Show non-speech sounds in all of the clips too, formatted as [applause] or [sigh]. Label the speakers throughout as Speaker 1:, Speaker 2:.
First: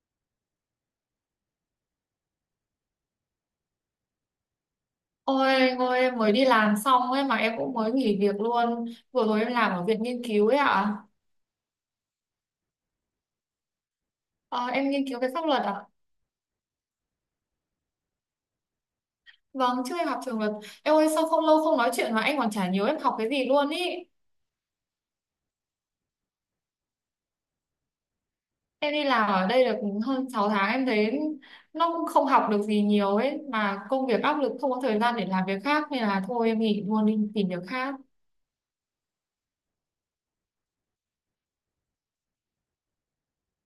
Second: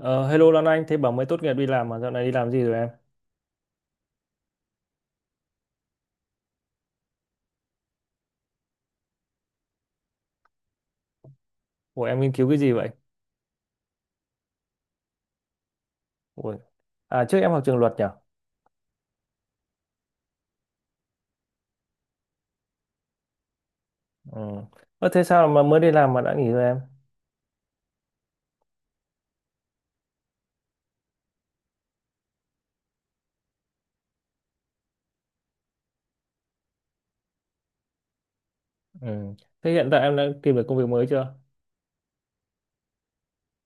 Speaker 1: Ờ, Hello Lan Anh, thế bảo mới tốt nghiệp đi làm mà dạo này đi làm gì rồi em?
Speaker 2: Ôi anh ơi, em mới đi làm xong ấy mà em cũng mới nghỉ việc luôn. Vừa rồi em làm ở viện nghiên cứu ấy ạ.
Speaker 1: Ủa em nghiên cứu cái gì vậy?
Speaker 2: Ờ, Em nghiên cứu về pháp luật ạ.
Speaker 1: Ủa. À trước em học trường luật nhỉ?
Speaker 2: Vâng, trước em học trường luật. Em ơi, sao không lâu không nói chuyện mà anh còn chả nhớ em học cái gì luôn ý.
Speaker 1: Ừ. Ơ, thế sao mà mới đi làm mà đã nghỉ rồi em?
Speaker 2: Em đi làm ở đây được hơn 6 tháng, em thấy nó cũng không học được gì nhiều ấy, mà công việc áp lực, không có thời gian để làm việc khác, nên là thôi em nghỉ luôn đi tìm việc khác.
Speaker 1: Ừ. Thế hiện tại em đã tìm được công việc mới chưa?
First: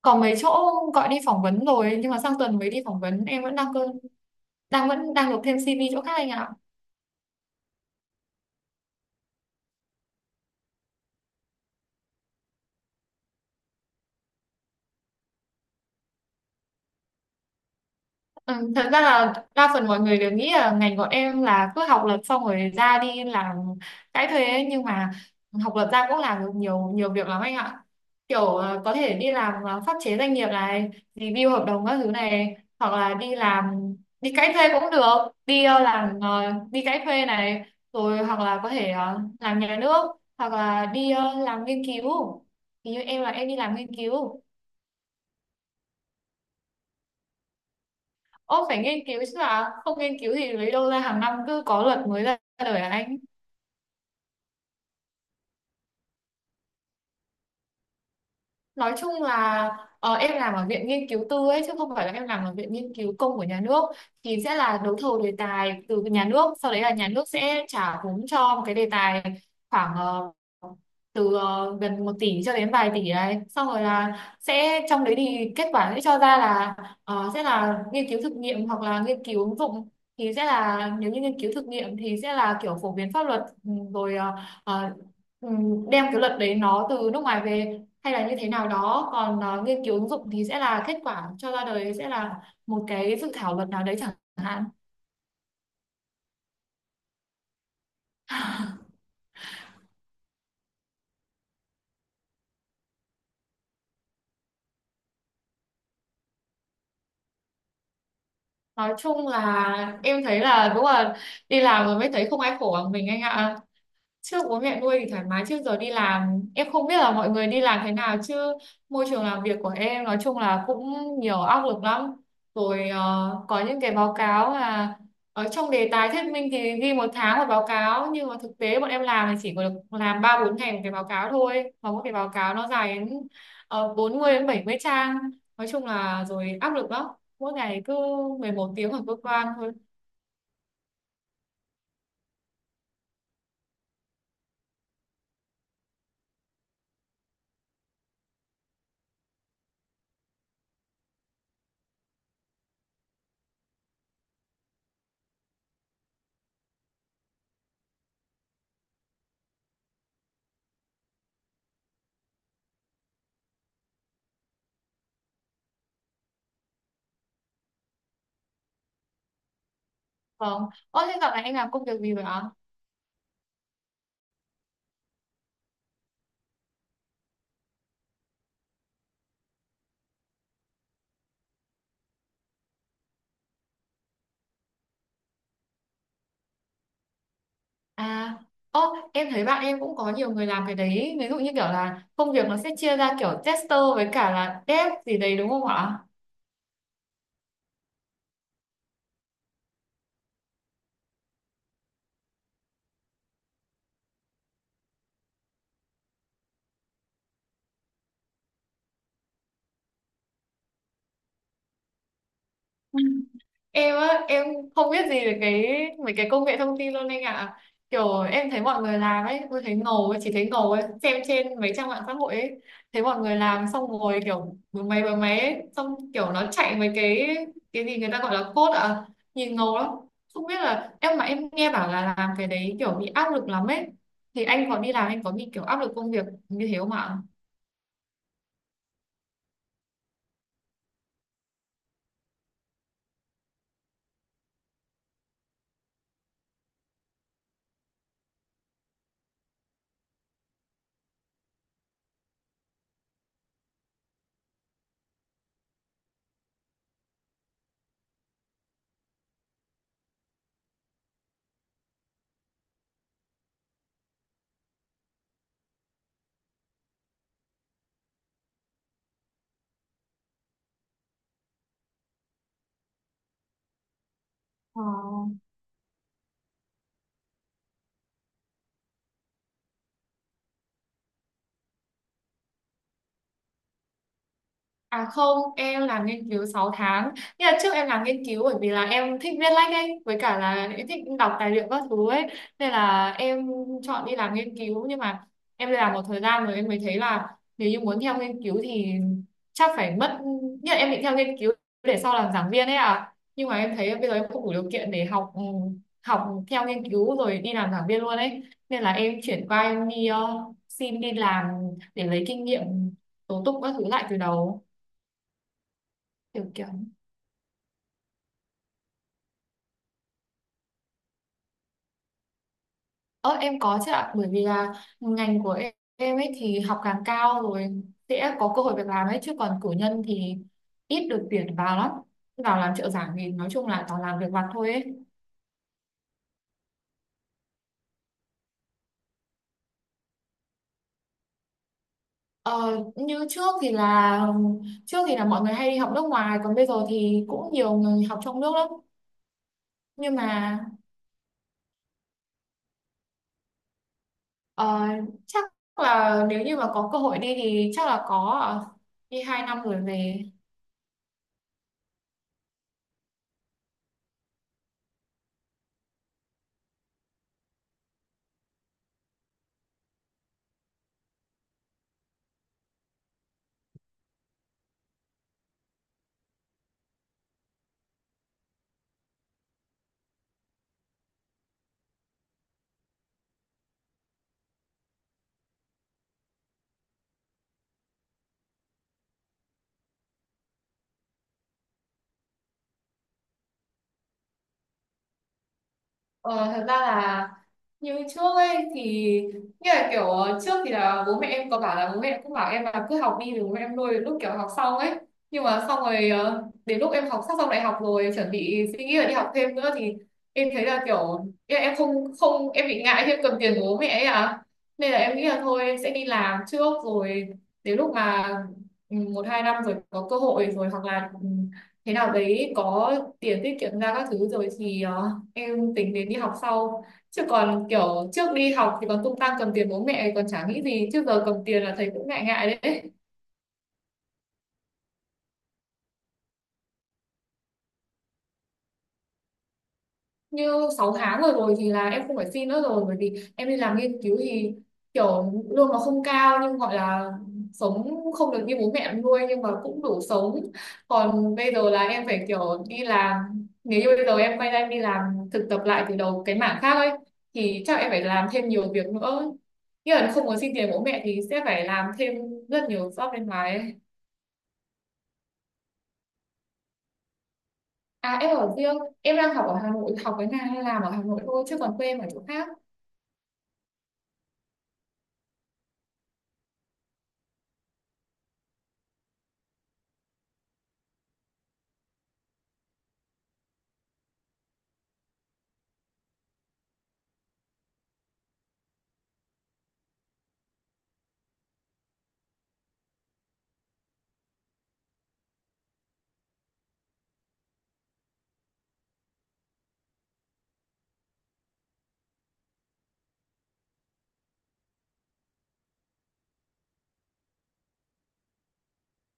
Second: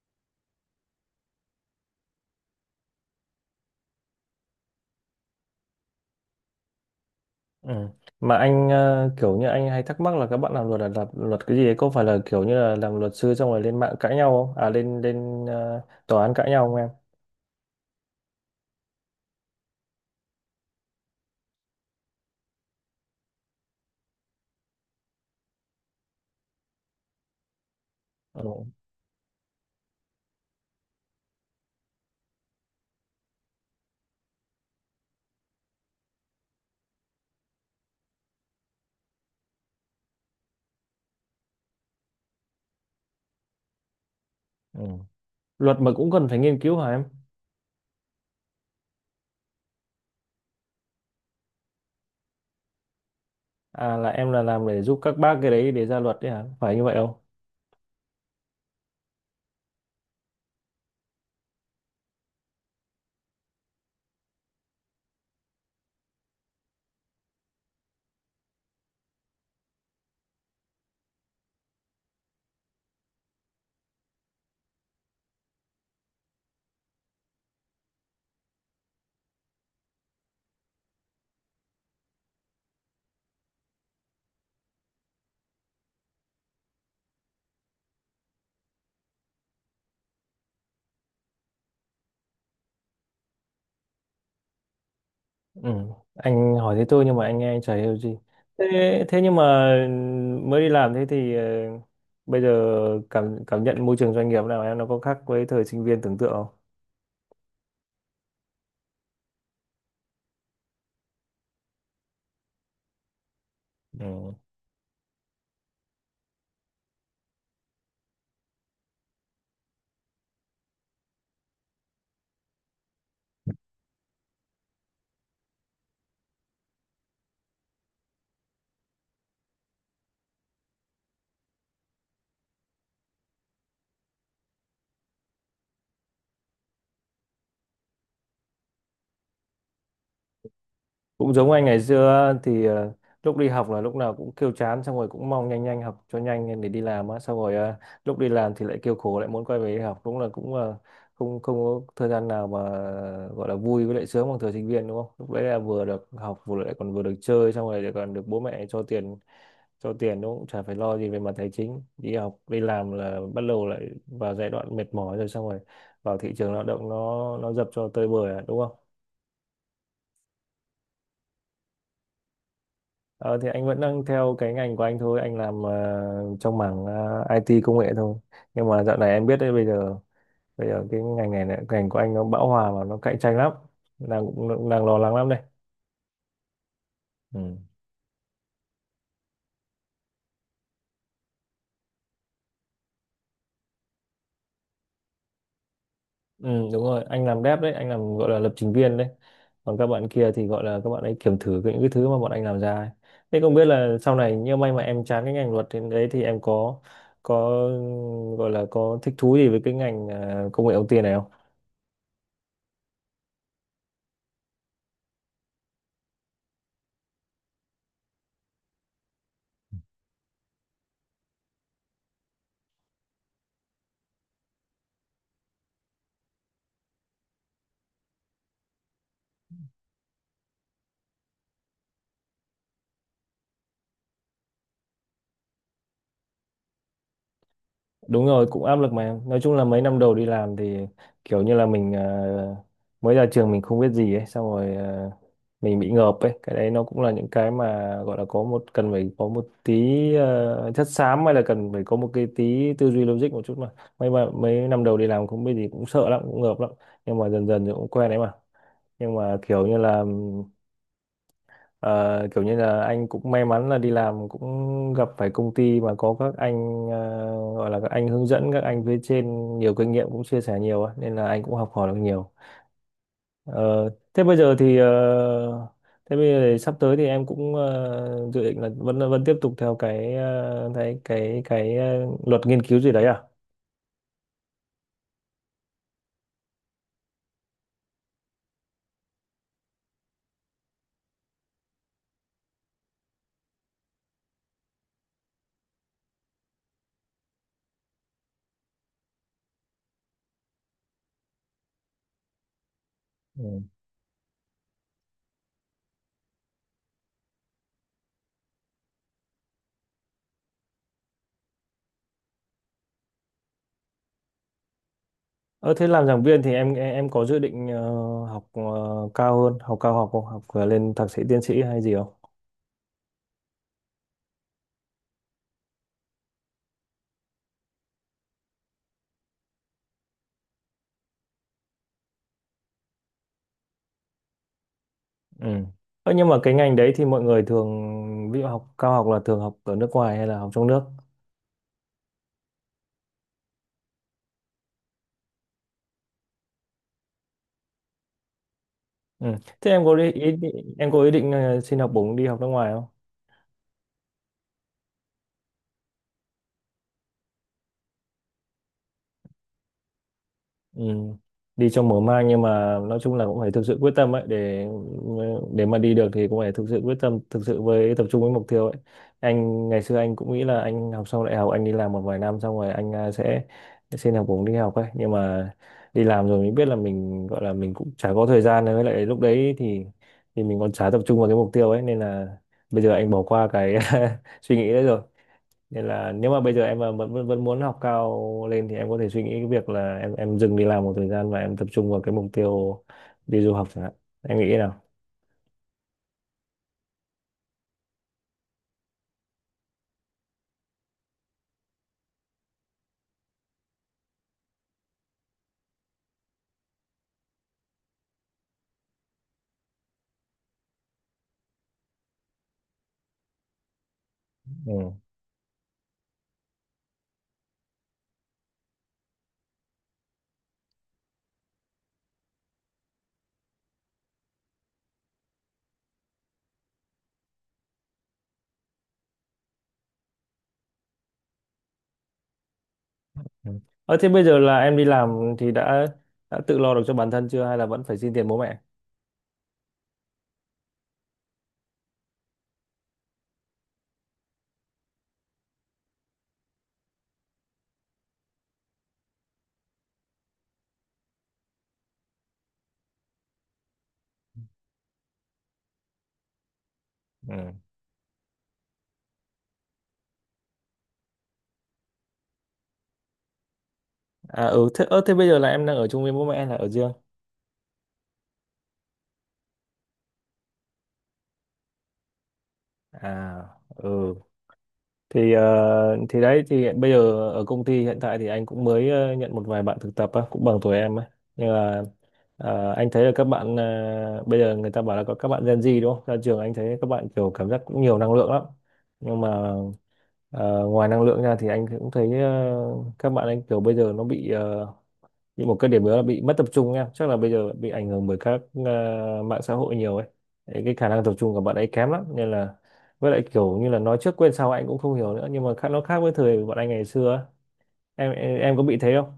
Speaker 2: Còn mấy chỗ gọi đi phỏng vấn rồi, nhưng mà sang tuần mới đi phỏng vấn. Em vẫn đang cơ đang vẫn đang nộp thêm CV chỗ khác anh ạ.
Speaker 1: Ừ. Mà anh kiểu như anh hay thắc mắc là các bạn làm luật là làm luật cái gì ấy? Có phải là kiểu như là làm luật sư xong rồi lên mạng cãi nhau không? À lên lên tòa án cãi nhau không em?
Speaker 2: Ừ, thật ra là đa phần mọi người đều nghĩ là ngành bọn em là cứ học luật xong rồi ra đi làm cái thuê ấy. Nhưng mà học luật ra cũng làm được nhiều nhiều việc lắm anh ạ,
Speaker 1: Ừ.
Speaker 2: kiểu có thể đi làm pháp chế doanh nghiệp này, review hợp đồng các thứ này, hoặc là đi làm, đi cãi thuê cũng được, đi ờ, làm ờ, đi cãi thuê này, rồi hoặc là có thể làm nhà nước, hoặc là đi làm nghiên cứu, thì như em là em đi làm nghiên cứu.
Speaker 1: Ừ. Luật mà cũng cần phải nghiên cứu hả em?
Speaker 2: Ô, phải nghiên cứu chứ, là không nghiên cứu thì lấy đâu ra hàng năm cứ có luật mới ra đời hả anh?
Speaker 1: À là em là làm để giúp các bác cái đấy để ra luật đấy hả? Phải như vậy không?
Speaker 2: Nói chung là, em làm ở viện nghiên cứu tư ấy chứ không phải là em làm ở viện nghiên cứu công của nhà nước, thì sẽ là đấu thầu đề tài từ nhà nước, sau đấy là nhà nước sẽ trả vốn cho một cái đề tài khoảng từ gần 1 tỷ cho đến vài tỷ đấy, xong rồi là sẽ, trong đấy thì kết quả sẽ cho ra là sẽ là nghiên cứu thực nghiệm hoặc là nghiên cứu ứng dụng. Thì sẽ là nếu như nghiên cứu thực nghiệm thì sẽ là kiểu phổ biến pháp luật, ừ, rồi ờ, ờ, ừ, đem cái luật đấy nó từ nước ngoài về hay là như thế nào đó. Còn nghiên cứu ứng dụng thì sẽ là kết quả cho ra đời sẽ là một cái dự thảo luật nào đấy chẳng hạn.
Speaker 1: Ừ. Anh hỏi thế tôi nhưng mà anh nghe anh chả hiểu gì. Thế,
Speaker 2: [laughs]
Speaker 1: thế nhưng mà mới đi làm thế thì bây giờ cảm cảm nhận môi trường doanh nghiệp nào em nó có khác với thời sinh viên tưởng tượng không?
Speaker 2: Nói chung là em thấy là đúng là đi làm rồi mới thấy không ai khổ bằng mình anh ạ.
Speaker 1: Ừ.
Speaker 2: Trước bố mẹ nuôi thì thoải mái, trước giờ đi làm em không biết là mọi người đi làm thế nào chứ môi trường làm việc của em nói chung là cũng nhiều áp lực lắm. Rồi có những cái báo cáo là ở trong đề tài thuyết minh thì ghi một tháng một báo cáo, nhưng mà thực tế bọn em làm thì chỉ có được làm ba bốn ngày một cái báo cáo thôi, và mỗi cái báo cáo nó dài đến 40 đến 70 trang. Nói chung là rồi áp lực lắm, mỗi ngày cứ 11 tiếng ở cơ quan thôi.
Speaker 1: Cũng giống anh ngày xưa thì lúc đi học là lúc nào cũng kêu chán xong rồi cũng mong nhanh nhanh học cho nhanh để đi làm á, xong rồi lúc đi làm thì lại kêu khổ, lại muốn quay về đi học, đúng là cũng không không có thời gian nào mà gọi là vui với lại sướng bằng thời sinh viên đúng không, lúc đấy là vừa được học vừa lại còn vừa được chơi xong rồi lại còn được bố mẹ cho tiền cho tiền, nó cũng chả phải lo gì về mặt tài chính. Đi học đi làm là bắt đầu lại vào giai đoạn mệt mỏi rồi, xong rồi vào thị trường lao động nó dập cho tơi bời à, đúng không?
Speaker 2: Vâng. Ơ thế dạo này anh làm công việc gì vậy ạ?
Speaker 1: Ờ, thì anh vẫn đang theo cái ngành của anh thôi, anh làm trong mảng IT công nghệ thôi, nhưng mà dạo này em biết đấy, bây giờ cái ngành này này, ngành của anh nó bão hòa và nó cạnh tranh lắm, đang cũng đang lo lắng lắm đây. Ừ.
Speaker 2: À, ô, em thấy bạn em cũng có nhiều người làm cái đấy. Ví dụ như kiểu là công việc nó sẽ chia ra kiểu tester với cả là dev gì đấy đúng không ạ?
Speaker 1: Ừ, đúng rồi, anh làm dev đấy, anh làm gọi là lập trình viên đấy. Còn các bạn kia thì gọi là các bạn ấy kiểm thử những cái thứ mà bọn anh làm ra ấy. Thế không biết là sau này nếu may mà em chán cái ngành luật thì đấy thì em có gọi là có thích thú gì với cái ngành à, công nghệ thông tin này?
Speaker 2: Em á em không biết gì về cái mấy cái công nghệ thông tin luôn anh ạ. Kiểu em thấy mọi người làm ấy, tôi thấy ngầu ấy, chỉ thấy ngầu ấy, xem trên mấy trang mạng xã hội ấy, thấy mọi người làm xong rồi kiểu bấm máy ấy, xong kiểu nó chạy mấy cái gì người ta gọi là code à, nhìn ngầu lắm. Không biết là em, mà em nghe bảo là làm cái đấy kiểu bị áp lực lắm ấy, thì anh có đi làm anh có bị kiểu áp lực công việc như thế không ạ?
Speaker 1: Đúng rồi, cũng áp lực mà. Nói chung là mấy năm đầu đi làm thì kiểu như là mình mới ra trường mình không biết gì ấy, xong rồi mình bị ngợp ấy. Cái đấy nó cũng là những cái mà gọi là có một cần phải có một tí chất xám, hay là cần phải có một cái tí tư duy logic một chút mà. Mấy năm đầu đi làm không biết gì cũng sợ lắm, cũng ngợp lắm. Nhưng mà dần dần thì cũng quen đấy mà. Nhưng mà kiểu như là Ờ, kiểu như là anh cũng may mắn là đi làm cũng gặp phải công ty mà có các anh gọi là các anh hướng dẫn, các anh phía trên nhiều kinh nghiệm cũng chia sẻ nhiều á, nên là anh cũng học hỏi được nhiều. Ờ, thế bây giờ thì
Speaker 2: Ờ.
Speaker 1: thế bây giờ thì sắp tới thì em cũng dự định là vẫn vẫn tiếp tục theo cái cái luật nghiên cứu gì đấy à?
Speaker 2: À không, em làm nghiên cứu 6 tháng. Nhưng là trước em làm nghiên cứu bởi vì là em thích viết lách ấy, với cả là em thích đọc tài liệu các thứ ấy. Nên là em chọn đi làm nghiên cứu. Nhưng mà em làm một thời gian rồi em mới thấy là nếu như muốn theo nghiên cứu thì chắc phải mất... Như là em định theo nghiên cứu để sau làm giảng viên ấy à. Nhưng mà
Speaker 1: Ừ.
Speaker 2: em thấy bây giờ em không đủ điều kiện để học theo nghiên cứu rồi đi làm giảng viên luôn ấy. Nên là em chuyển qua, em đi xin đi làm để lấy kinh nghiệm tố tụng các thứ lại từ đầu,
Speaker 1: Ờ, thế làm giảng viên
Speaker 2: kiểu
Speaker 1: thì
Speaker 2: kiểu
Speaker 1: em có dự định học cao hơn, học cao học không? Học lên thạc sĩ tiến sĩ hay gì không?
Speaker 2: Ờ em có chứ ạ, bởi vì là ngành của em ấy, thì học càng cao rồi sẽ có cơ hội việc làm ấy, chứ còn cử nhân thì ít được tuyển vào lắm, vào làm trợ giảng thì nói chung là toàn làm việc vặt thôi ấy.
Speaker 1: Ừ. Ơ, nhưng mà cái ngành đấy thì mọi người thường ví dụ học cao học là thường học ở nước ngoài hay là học trong nước?
Speaker 2: Ờ, Như trước thì là, trước thì là mọi người hay đi học nước ngoài, còn bây giờ thì cũng nhiều người học trong nước lắm.
Speaker 1: Ừ. Thế em có đi,
Speaker 2: Nhưng
Speaker 1: ý,
Speaker 2: mà
Speaker 1: em có ý định xin học bổng đi học nước ngoài.
Speaker 2: ờ, chắc là nếu như mà có cơ hội đi thì chắc là có ạ. Đi 2 năm rồi về.
Speaker 1: Ừ. Đi trong mở mang nhưng mà nói chung là cũng phải thực sự quyết tâm ấy, để mà đi được thì cũng phải thực sự quyết tâm, thực sự với tập trung với mục tiêu ấy. Anh ngày xưa anh cũng nghĩ là anh học xong đại học anh đi làm một vài năm xong rồi anh à, sẽ xin học bổng đi học ấy, nhưng mà đi làm rồi mình biết là mình gọi là mình cũng chả có thời gian nữa. Với lại lúc đấy thì mình còn chả tập trung vào cái mục tiêu ấy, nên là bây giờ anh bỏ qua cái [laughs] suy nghĩ đấy rồi, nên là nếu mà bây giờ em mà vẫn vẫn vẫn muốn học cao lên thì em có thể suy nghĩ cái việc là em dừng đi làm một thời gian và em tập trung vào cái mục tiêu đi du học chẳng hạn. Em nghĩ thế nào?
Speaker 2: Ờ, thật ra là như trước ấy thì, như là kiểu trước thì là bố mẹ em có bảo là bố mẹ em cũng bảo em là cứ học đi rồi bố mẹ em nuôi đến lúc kiểu học xong ấy, nhưng mà xong rồi đến lúc em học sắp xong đại học rồi chuẩn bị suy nghĩ là đi học thêm nữa thì em thấy là kiểu ý là em không không em bị ngại khi em cầm tiền của bố mẹ ấy à. Nên
Speaker 1: Ừ.
Speaker 2: là em nghĩ là thôi em sẽ đi làm trước, rồi đến lúc mà, 1, 2 năm rồi có cơ hội rồi, hoặc là thế nào đấy có tiền tiết kiệm ra các thứ rồi thì em tính đến đi học sau. Chứ còn kiểu trước đi học thì còn tung tăng cầm tiền bố mẹ còn chả nghĩ gì, chứ giờ cầm tiền là thấy cũng ngại ngại đấy.
Speaker 1: Ừ. Ờ, thế bây giờ là em đi làm thì đã tự lo được cho bản thân chưa hay là vẫn phải xin tiền bố mẹ?
Speaker 2: Như 6 tháng rồi rồi thì là em không phải xin nữa rồi, bởi vì em đi làm nghiên cứu thì kiểu lương nó không cao, nhưng gọi là sống, không được như bố mẹ em nuôi nhưng mà cũng đủ sống. Còn bây giờ là em phải kiểu đi làm, nếu như bây giờ em quay ra em đi làm thực tập lại từ đầu cái mảng khác ấy
Speaker 1: Ừ.
Speaker 2: thì chắc em phải làm thêm nhiều việc nữa, nghĩa là không muốn xin tiền bố mẹ thì sẽ phải làm thêm rất nhiều job bên ngoài ấy.
Speaker 1: À ừ thế, thế bây giờ là em đang ở chung với bố mẹ hay là ở riêng?
Speaker 2: À, em ở riêng. Em đang học ở Hà Nội, học cái này hay làm ở Hà Nội thôi, chứ còn quê em ở chỗ khác.
Speaker 1: À ừ thì thì đấy thì hiện bây giờ ở công ty hiện tại thì anh cũng mới nhận một vài bạn thực tập á, cũng bằng tuổi em á, nhưng mà anh thấy là các bạn bây giờ người ta bảo là có các bạn Gen Z đúng không, ra trường anh thấy các bạn kiểu cảm giác cũng nhiều năng lượng lắm, nhưng mà ngoài năng lượng ra thì anh cũng thấy các bạn anh kiểu bây giờ nó bị nhưng một cái điểm nữa là bị mất tập trung, em chắc là bây giờ bị ảnh hưởng bởi các mạng xã hội nhiều ấy. Đấy, cái khả năng tập trung của bạn ấy kém lắm, nên là với lại kiểu như là nói trước quên sau anh cũng không hiểu nữa, nhưng mà khác nó khác với thời bọn anh ngày xưa á. Em có bị thế không?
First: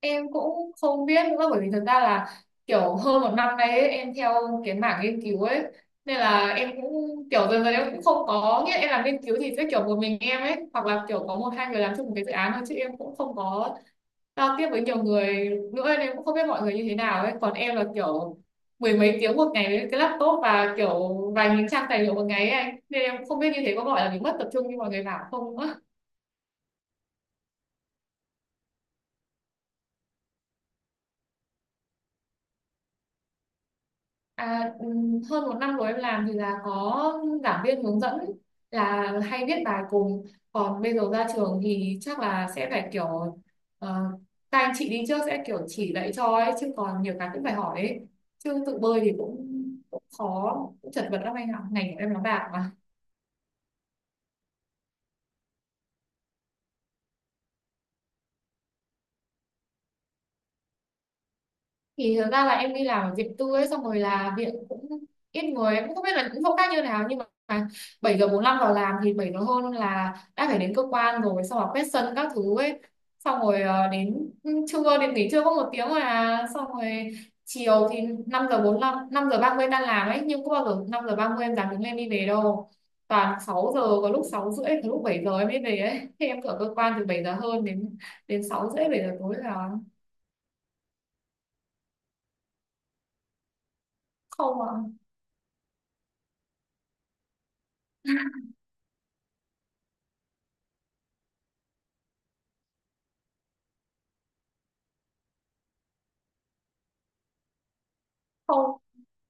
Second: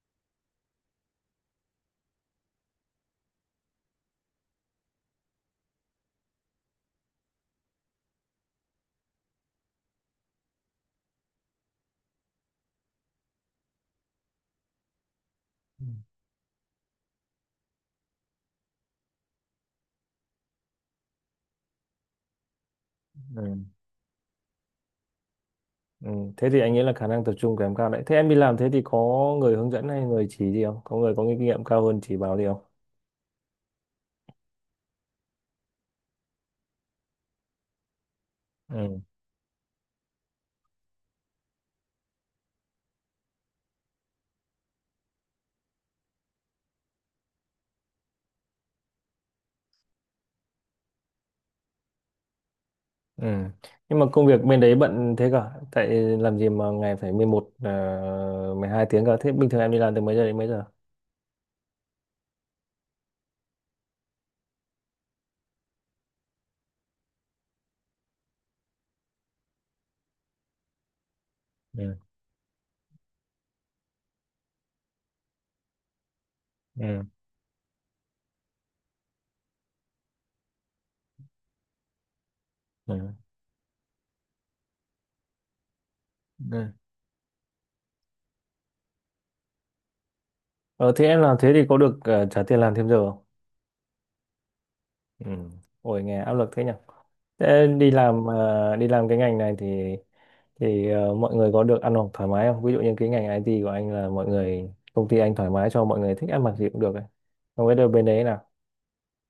Speaker 2: Em cũng không biết nữa, bởi vì thực ra là kiểu hơn 1 năm nay ấy, em theo cái mảng nghiên cứu ấy nên là em cũng kiểu dần dần em cũng không có, nghĩa là em làm nghiên cứu thì sẽ kiểu một mình em ấy, hoặc là kiểu có một hai người làm chung một cái dự án thôi, chứ em cũng không có giao tiếp với nhiều người nữa, nên em cũng không biết mọi người như thế nào ấy. Còn em là kiểu mười mấy tiếng một ngày với cái laptop và kiểu vài nghìn trang tài liệu một ngày ấy anh, nên em cũng không
Speaker 1: Ừ.
Speaker 2: biết như thế có gọi là mình mất tập trung như mọi người bảo không nữa.
Speaker 1: Ừ. Thế thì anh nghĩ là khả năng tập trung kém cao đấy. Thế em đi làm thế thì có người hướng dẫn hay người chỉ gì không, có người có kinh nghiệm cao hơn chỉ bảo gì không?
Speaker 2: À, hơn 1 năm rồi em làm thì là có giảng viên hướng dẫn
Speaker 1: Ừ.
Speaker 2: là hay viết bài cùng. Còn bây giờ ra trường thì chắc là sẽ phải kiểu uh, các anh chị đi trước sẽ kiểu chỉ dạy cho ấy, chứ còn nhiều cái cũng phải hỏi ấy, chứ tự bơi thì cũng khó, cũng chật vật lắm anh ạ, ngành của em nó bạc.
Speaker 1: Ừ. Nhưng mà công việc bên đấy bận thế cả. Tại làm gì mà ngày phải 11 12 tiếng cả. Thế bình thường em đi làm từ mấy giờ đến mấy giờ?
Speaker 2: Thì thực ra là em đi làm ở viện tư ấy, xong rồi là viện cũng ít người, em cũng không biết là những chỗ khác như nào, nhưng mà bảy giờ 45 vào làm thì 7 giờ hơn là đã phải đến cơ quan rồi, xong rồi quét
Speaker 1: Ừ,
Speaker 2: sân các thứ ấy, xong rồi đến trưa, đến nghỉ trưa có 1 tiếng rồi à, xong
Speaker 1: ừ,
Speaker 2: rồi chiều thì năm giờ 45, 5:30 tan làm ấy, nhưng có bao giờ 5:30 em dám đứng lên đi về đâu,
Speaker 1: ừ,
Speaker 2: toàn 6 giờ, có lúc 6 rưỡi, có lúc 7 giờ em mới về ấy. Thì em ở
Speaker 1: ừ.
Speaker 2: cơ quan từ 7 giờ hơn đến đến 6 rưỡi, 7 giờ tối là.
Speaker 1: Ờ, thế em làm thế thì có được trả tiền làm thêm giờ không?
Speaker 2: Không ạ.
Speaker 1: Ừ. Ôi nghe áp lực thế nhỉ. Thế đi làm đi làm cái ngành này thì mọi người có được ăn học thoải mái không? Ví dụ như cái ngành IT của anh là mọi người công ty anh thoải mái cho mọi người thích ăn mặc gì cũng được ấy. Không biết đâu bên đấy nào.
Speaker 2: Không,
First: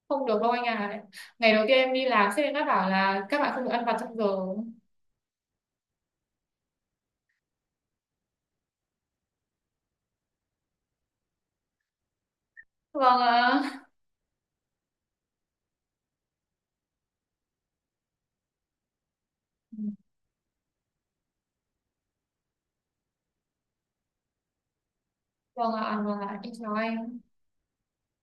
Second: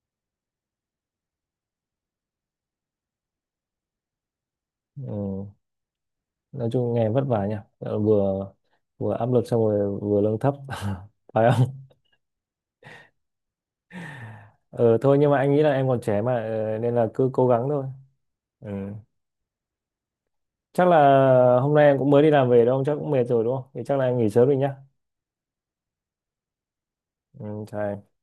Speaker 2: không được đâu anh à, ngày đầu tiên em đi làm sếp em đã bảo là các bạn không được ăn vặt trong giờ.
Speaker 1: Ừ. Nói chung nghe vất vả nhỉ. Ờ, Vừa vừa áp lực xong rồi vừa lương thấp. [laughs] Phải không?
Speaker 2: Vâng ạ,
Speaker 1: Ờ thôi nhưng mà anh nghĩ là em còn trẻ mà nên là cứ cố gắng thôi. Ừ. Chắc là hôm nay em cũng mới đi làm về đâu, chắc cũng mệt rồi đúng không, thì chắc là em nghỉ sớm đi nhá.
Speaker 2: vâng ạ, vâng ạ, em chào anh.
Speaker 1: Ừ, chào em.